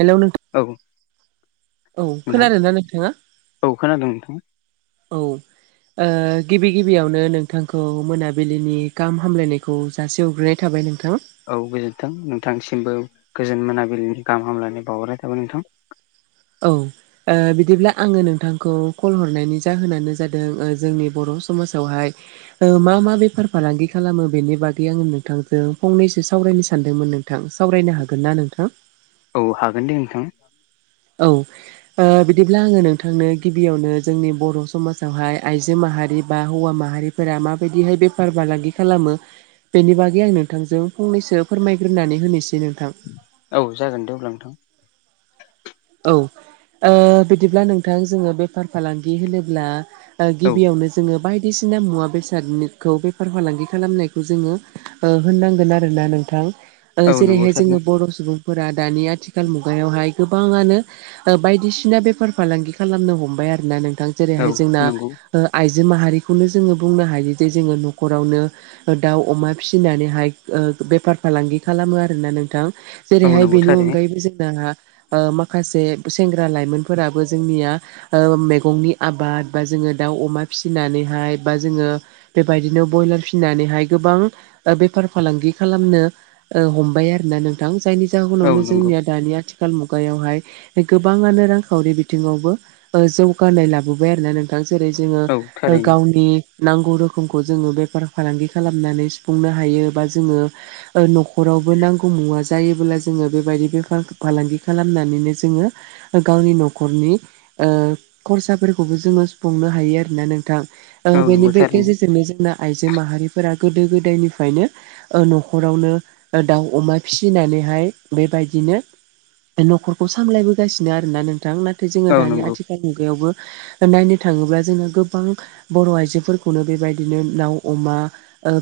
Hello औ नोंथां औ खोनादों नोंथां औ ओ थाबाय नोंथां औ गोजोनथों नोंथांसिमबो गोजोन मोनाबिलिनि औ ओ बिदिब्ला आङो नोंथांखौ कल हरनायनि जाहोनानो जादों ओ जोंनि बर' समाजावहाय [inaudible] थां सावरायनो औ हागोन दे नोंथां औ ओ बिदिब्ला आङो नोंथांनो गिबियावनो जोंनि बर' समाजावहाय आइजो माहारि बा हौवा माहारि फोरा माबायदिहाय बेफार फालांगि खालामो बेनि बागै आं नोंथांजों फंनैसो फोरमायग्रोनानै होनोसै नोंथां औ जागोन दे अब्ला नोंथां औ ओ बिदिब्ला नोंथां जोङो बेफार फालांगि होनोब्ला ओ औ गिबियावनो जोङो बायदिसिना मुवा बेसादनिखौ बेफार फालांगि खालामनायखौ जोङो ओ होननांगोन आरोना नोंथां ओ औ नंगौ जेरैहाय थारैनो जोङो बर' सुबुंफोरा दानि आथिखाल मुगायावहाय गोबाङानो ओ बायदिसिना बेफार फालांगि खालामनो हमबाय आरोना नोंथां औ जेरैहाय जोंना नंगौ ओ आइजो माहारिखौनो जोङो बुंनो हायो जे जोङो नख'रावनो ओ दाउ अमा फिसिनानैहाय ओ बेफार फालांगि खालामो आरोना नोंथां औ जेरैहाय नंगौ बेनि थारैनो अनगायैबो जोंना ओ माखासे सेंग्रा लाइमोनफोराबो जोंनिया ओ मैगंनि आबाद बा जोङो दाउ अमा फिसिनानैहाय बा जोङो बेबायदिनो ब्रयलार फिनानैहाय गोबां ओ बेफार फालांगि खालामनो ओ हमबाय आरोना नोंथां जायनि औ जाहोनावनो नंगौ जोंनिया दानि आथिखाल मु ुगायावहाय गोबाङनो रांखावरि बिथिङावबो जौगानाय लाबोबाय आरोोना नों जेरै जोङो औ थारैनो गावनि नांगौ रोखोमखौ जोङो बेफार फालांगि खालामनानै सुफुंनो हायो बा जोङो न'खरावबो नांगौ मुवा जायोब्ला जोङो बेबायदि बेफ फालांगि खालामनानैनो जोङो गावनि न'खरनि ओ खरसाफोरखौबो जोङो सुफुंनो हायो आरोना नोंथां ओ औ बेनि नंगौ बे थारैनो गेजेरजोंनो जोंना आइजो माहारिफोरा गोदो गोदायनिफ्रायनो ओ नख'रावनो ओ दाउ अमा फिसिनानैहाय बेबायदिनो नख'रखौ सामलायबोगासिनो आरोना नोंथां नाथाय जोङो औ दानि नंगौ आथिखाल मुगायावबो नायनो थाङोब्ला जोङो गोबां बर' आइजोफोरखौनो बेबायदिनो दाउ अमा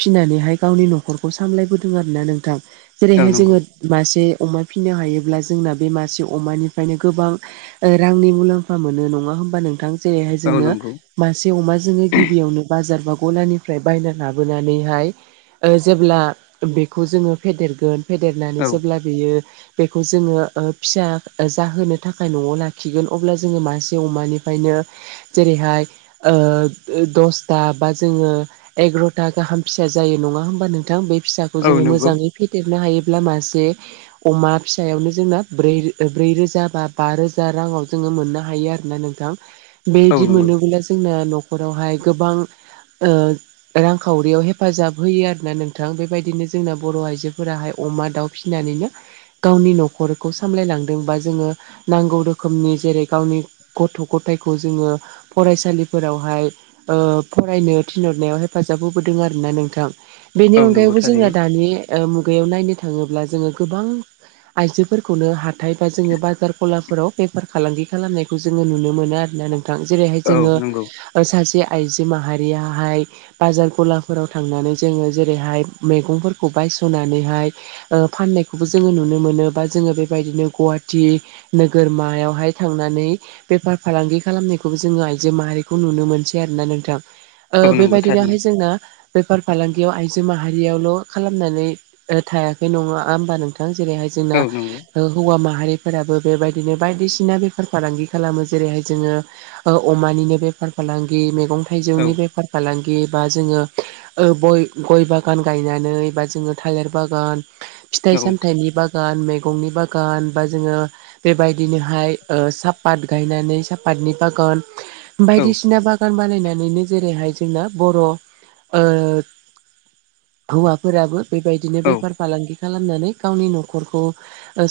फिनानैहाय गावनि न'खरखौ सामलायबोदों आर ना नोंथां औ जेरैहाय नंगौ जोङो मासे अमा फिसिनो हायोब्ला जोंना बे मासे अमानिफ्रायनो गोबां रांनि मुलाम्फा मोनो नङा होमबा नोंथां जेरैहाय औ जोंनो नंगौ मासे अमााजोङो गिबियावनो बाजार बा गलानिफ्राय बायना लाबोनानैहाय जेब्ला बेखौ जोङो फेदेरगोन फेदेरनानै औ जेब्ला बेयो बेखौ जोङो फिसा जाहोनो थाखाय न'आव लाखिगोन अब्ला जोङो मासे अमानिफ्रायनो जेरैहाय दसथा बा जोङो एगार'था गाहाम फिसा जायो नङा होमबा नोंथां बे फिसा खौ औ जोङो नंगौ मोजाङै फेदेरनो हायोब्ला मासे अमा फिसायावनो जोंना ब्रै रोजा बा बा रोजा राङाव जोङो मोननो हायो आरोना नोंथां। औ बेबायदि नंगौ मोनोब्ला जोंना न'खरावहाय गोबां रांखावरियाव हेफाजाब होयो। आर ना नोंथां बेबायदिनो जोंना बर' आइजोफोराहाय अमा दाउ फिसिनानैनो गावनि न'खर खौ सामलायलांदोंबा जोङो नांगौ रोखोमनि जेरै गावनि गथ' गथायखौ जोङो फरायसालिफोरावहाय फरायनो थिनहरनायाव हेफाजाब होबोदों आर ना नोंथां। बेनि औ नंगौ अनगायैबो जोङो थारैनो दानि मुगायाव नायनो थाङोब्ला जोङो गोबां आइजो खौनो हाथाय बा जोङो बाजार खलाफोराव बेफार फालांगि खालामनायखौ जोङो नुनो मोनो आरो होनना नोंथां जेरैहाय औ जोङो नंगौ सासे आइजो माहारियाहाय बाजार गलाफोराव थांनानै जोङो जेरैहाय, मैगंफोरखौ बायस'नानैहाय फाननायखौबो जोङो नुनो मोनो बा जोङो बेबायदिनो गुवाहाटिी नोगोरमायावहाय थांनानै बेफार फालांगि खालामनायखौबो जोङो आइजो माहारिखौ नुनो मोनसै आरोना नोंथां। औ नंगौ थारैनो बेबायदिनोहाय जोंना बेफार फालांगियाव आइजो माहारियावल' खालामनानै थायाखै नङा होमबा नोंथां जेरैहाय जों नांगौ हौवा माहारिफोराबो बेबायदिनो बायदिसिना बेफार फालांगि खालामो जेरैहाय जोङो अमानिनो बेफार फालांगि मैगं औ थाइजौनि बेफार फालांगि बा जोङो गय गय बागान गायनानै बा जोङो थालिर बागान फिथाइ- औ सामथाइनि बागान, मैगंनि बागान बा जोङो बेबायदिनोहाय सापत गायनानै साहापतनि बागान बायदिसिना बागान बिफान बानायनानैनो जेरैहाय जोंना बर' हौवाफोराबो बेबायदिनो औ बेफार फालांगि खालामनानै गावनि न'खरखौ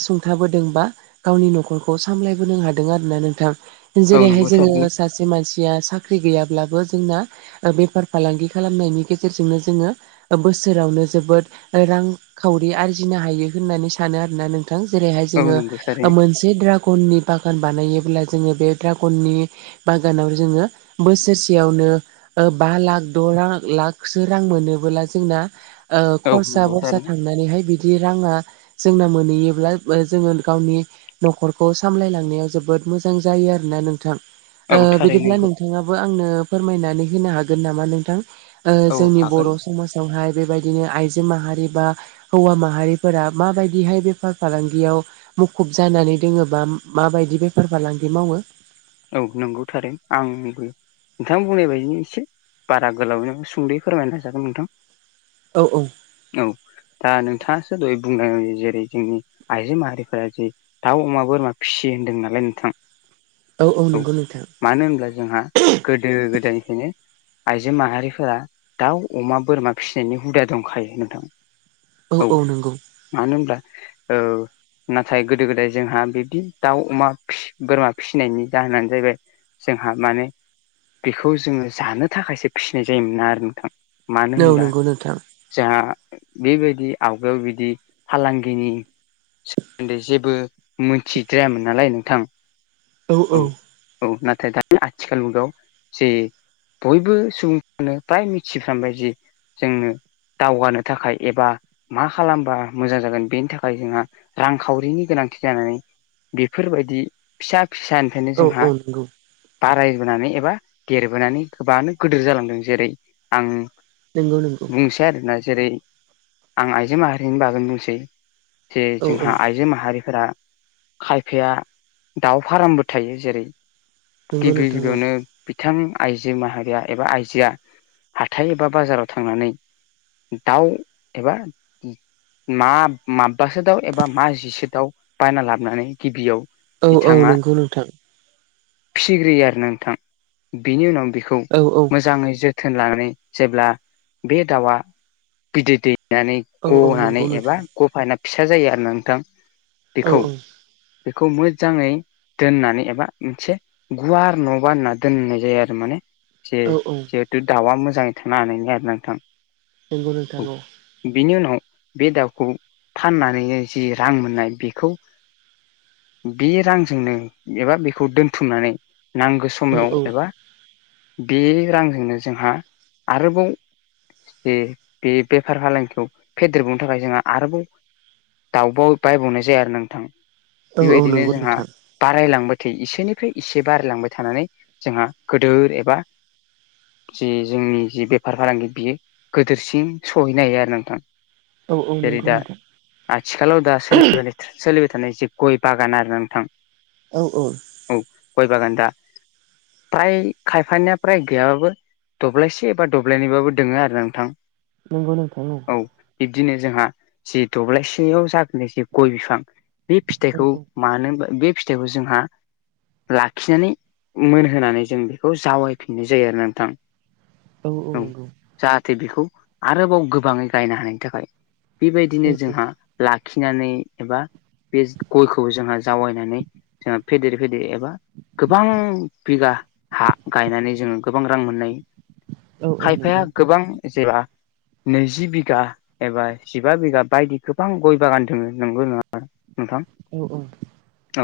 सुंथाबोदों बा गावनि न'खरखौ सामलायबोनो हादों आरोना नोंथां। औ नंगौ जेरैहाय जोङो थारैनो सासे मानसिया साख्रि गैयाब्लाबो जोंना बेफार फालांगि खालामनायनि गेजेरजोंनो जोङो बोसोरावनो जोबोद रांखावरि आरजिनो हायो होननानै सानो आरो ा नोंथां जेरैहाय औ जोङो नंगौ थारैनो मोनसे ज ड्रागननि बागान बानायोबब्ला जोङो बे ड्रागननि बागानाव जोङो बोसोरसेयावनो बा लाख द' लाख लाखसो रां मोनोबोला जोंना। औ खरसा नंगौ बरसा थारैनो थांनानैहाय बिदि राङा जोंना मोनो। नुयोब्ला जोङो गावनि। न'खरखौ सामलायलांनायाव जोबोद मोजां जायो आरोना नोंथां। औ थारैनो बिदिब्ला नंगौ नोंथाङाबो आंनो फोरमायनानै होनो हागोन नामा नोंथां। औ जोंनि हागोन बर' समाज। हाय बेबायदिनो आइजो माहारि बा हौवा माहारिफोरा मा बायदिहाय बे बेफार फालांगियाव मुखुब जानानै दोङोबा माबायदि बेफार फालांगि मावो। औ नंगौथारो आंनिबो। नोंथां बुंनाय बायदिनो एसे बारा गोलाव सुंदयै फोरमायनो नाजागोन नोंथां। औ औ। औ दा नोंथाङासो दह बुंदों जेरै जोंनि आइजो माहारिफोरा जे। दाउ अमा बोरमा फिसियो होन्दों नालाय नोंथां। औ औ नंगौ नोंथां। मानो होनब्ला जोंहा गोदो गोदायनिफ्रायनो। आइजो माहारिफोरा दाउ अमा बोरमा फिसिनायनि हुदा दंखायो नोंथां। औ औ नंगौ। मानोहोनब्ला। नाथाय गोदो गोदाय जोंहा बिदि दाउ अमा बोरमा फिसिनायनि। जाहोनानो जाहैबाय जोंहा माने। बेखौ जोङो जानो थाखायसो फिसिनाय जायोमोना आरो नोंथां मानो औ होनबब्ला। नंगौ नोंथां जोंहा बेबायदि आवगायाव बिदि फालांगिनि। सोमोन्दै जेबो मिथिद्रायामोन नालाय नोंथां। औ औ। औ नाथाय दानि आथिखाल मुगायाव जे। बयबो सुबुंफ्रानो फ्राय मिथिफ्रामबायदि जोंनो। दावगानो थाखाय एबा। मा खालामबा मोजां जागोन बेनि थाखाय जोंहा रांखावरिनि गोनांथि जानानै। बेफोरबायदि फिसा फिसानिफ्रायनो औ औ जोंहा। नंगौ बारायबोनानै एबा देरबोनानै गोबानो गोदोर जालांदों जेरै आं। नंगौ नंगौ। फ आरोना जेरै आं आइजो माहारिनि बागैनो बुंसै। जे औ औ जोंहा आइजो माहारिफोरा खायफाया दाउ। फार्मबो थायो जेरै नंगौ गिबि नोंथां गिबियावनो। बिथां आइजो माहारिया एबा आइजोआ हाथाय एबा बाजाराव थांनानै। दाउ एबा। मा माबासो दाउ एबा मा जिसो दाउ बायना लाबोनानै गिबियाव। औ औ बिथाङा नंगौ नोंथां। फिसिग्रोयो आरो नोंथां बिनि उनाव बेखौ। औ औ। मोजाङै जोथोन लानानै जेब्ला बे दाउआ बिदै दै नानै। औ औ ग नानै नंगौ एबा नोंथां ग फायना। फिसा जायो आरोना नोंथां औ बेखौ बेखौ मोजाङै। दोननानै एबा मोनसे गुवार न बानायना दोननाय जायो आरो माने। जे औ औ जिहेथु दाउआ मोजाङै थांनो हानायनि आरो नोंथां। नंगौ नोंथां औ। बिनि उनाव बे दाउखौ फाननानैनो जि रां मोननाय बेखौ। बे रांजोंनो एबा बेखौ दोनथुमनानै नांगौ समायाव औ औ एबा बे रांजोंनो जोंहा आरोबाव जे बे बेफार फालांगिखौ फेदेरबावनो थाखाय जोंहा आरोबाव दाउबाव बायबावनाय जाया आरो नोंथां औ औ बेबायदिनो नंगौ जोंहा नोंथां बारायलांबाय थै एसेनिफ्राय एसे बारायलांबाय थानानै जोंहा गोदोर एबा जि जोंनि जि बेफार फालांगि बियो गोदोरसिन सहैनो हायो आरो नोंथां। औ औ जेरै नंगौ दा नोंथां आथिखालाव दाो सोलिबाय थानाय जे गय बागान आरो नोंथां औ औ औ गय बागान दा फ्राय खायफानिा फ्राय गैयाबाबो दब्लायसे एबा दब्लायनबाबो दोङो आरो नोंथां नंगौ नोंथांनो औ बिब्दिनो जोंहा जि दब्लायसेयाव जाखोनाय जे गय बिफां बे औ फिथाइखौ औ मानोा बे फिथाइखौ जोंहा लाखिनानै मोनहोनानै जों बेखौ जावै फिननाय जायो आरो नोंथां। औ औ नंगौ। जाहाथे बेखौ आरोबाव गोबाङै गायनो हानायनि थाखाय बेबायदिनो औ जोंहा लाखिनानै एबा बे गयखौबो जोंहा जावैनानै जोंहा फेदेर फेदेर एबा गोबां बिगा हा गायनानै जोङो गोबां रां मोननाय औ औ खायफाया नंगौ औ गोबां जेबा नैजि बिघा एबा जिबा बिगा बायदि गोबां गय बागान दङो नंगौ नङा नोंथां? औ औ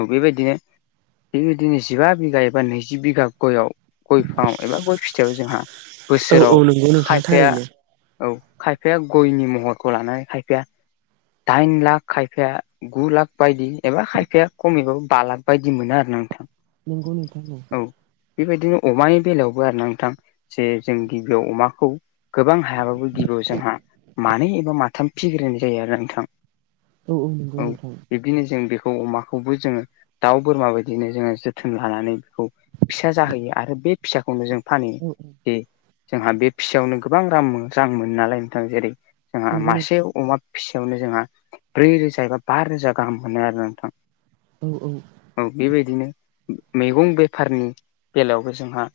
औ बेबायदिनो थिगबायदिनो जिबा बिघा एबा नैजि बिघा गयाव गय बि फाङाव एबा गय फिथाइयाव जोंहा औ बोसोराव नंगौ नोंथां खायफाया थारैनो औ खायफाया गयनि महरखौ लानानै खायफाया दाइन लाख खायफाया गु लाख बायदि एबा खायफाया खमैबो बा लाख बायदि मोनो आरोना नोंथां। नोंगौ नोंथां। औ बेबायदिनो अमानि बेलायावबो आरोना नोंथां जे जों गिबियाव अमाखौ गोबां हायाबाबो गिबियाव जोंहा मानै एबा माथाम फिग्रोनाय जायो आरोना नोंथां। औ औ नंगौ नोंथां। बिदिनो जों बेखौ अमा खौबो जोङो दाउ बोरमा बायदिनो जोङो जोथोन लानानै बेखौ फिसा जाहोयो आरो बे फिसाखौनो जों फानो औ बे जोंहा बे फिसायावनो गोबां रां रां मोनो नालाय नोंथां जेरै जोंहा नंगौ नों मासे अमा फिसायावनो जोंहा ब्रै रोजा एबा बा रोजा गाहाम मोनो आरो नोंथां। औ औ औ बेबायदिनो मैगं बेफारनि बेलायावबो जोंहा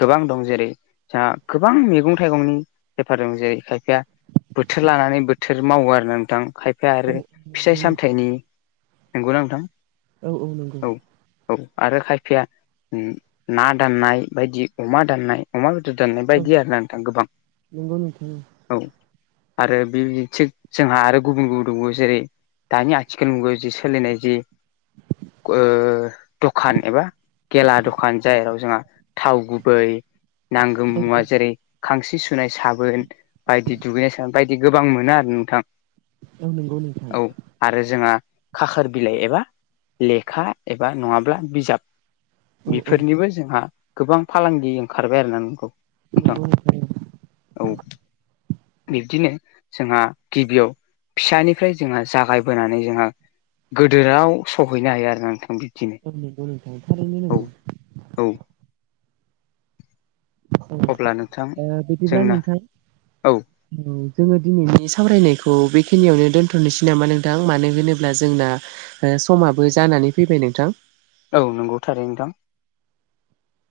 गोबां दं जेरै जोंहा गोबां मैगं थाइगंनि बेफार दं जेरै खायफाया बोथोर लानानै बोथोर मावो आरो नोंथां खायफाया औ आरो नंगौ फिथाइ नोंथां सामथाइनि नोंगौ ना‌ नोंथां? औ औ नंगौ। औ आरो खायफाया ना दाननाय बायदि अमा दाननाय अमा बेदर दोननाय औ बायदि आरोना नोंथां गोबां। नंगौ नोंथां औ आरो बेबिदिनो‌ थिग जोंहा आरो गुबुन गुबुन दंबावो जेरै दानि आथिखाल मुगायाव जि सोलिनाय जि दखान एबा गेला दखान जायाव जोंहा थाव गुबै नांगौ औ मुवा जेरै खांसि सुनाय साबोन बायदि दुगैनाय साबोन बायदि गोबां मोनो आरो नोंथां। औ नंगौ नोंथां। औ आरो जोंहा खाखोर बिलाइ एबा लेखा एबा नङाब्ला बिजाब औ औ बेफोरनिबो जोंहा गोबां फालांगि ओंखारबाय आरोना नंगौ। नोंथां नंगौ नोंथां औ बिब्दिनो जोंहा गिबियाव फिसानिफ्राय जोंहा जागायबोनानै जोंहा गोदोराव सहैनो हायो आरो नोंथां बे। नंगौ नोंथां थारैनो नंगौ औ अब्ला नोंथां बिदिब्ला जोंना नोंथां औ जोङो दिनैनि सावरायनायखौ बेखिनियावनो दोन्थ'नोसै नामा नोंथां मानो होनोब्ला जोंना समाबो जानानै फैबाय नोंथां औ नंगौ थारैनो नोंथां।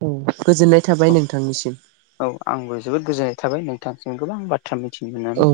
औ गोजोननाय थाबाय औ नोंथांनिसिम। औ आंबो जोबोद गोजोननाय थाबाय नोंथांसिम गोबां बाथ्रा मिथिनो औ मोननानै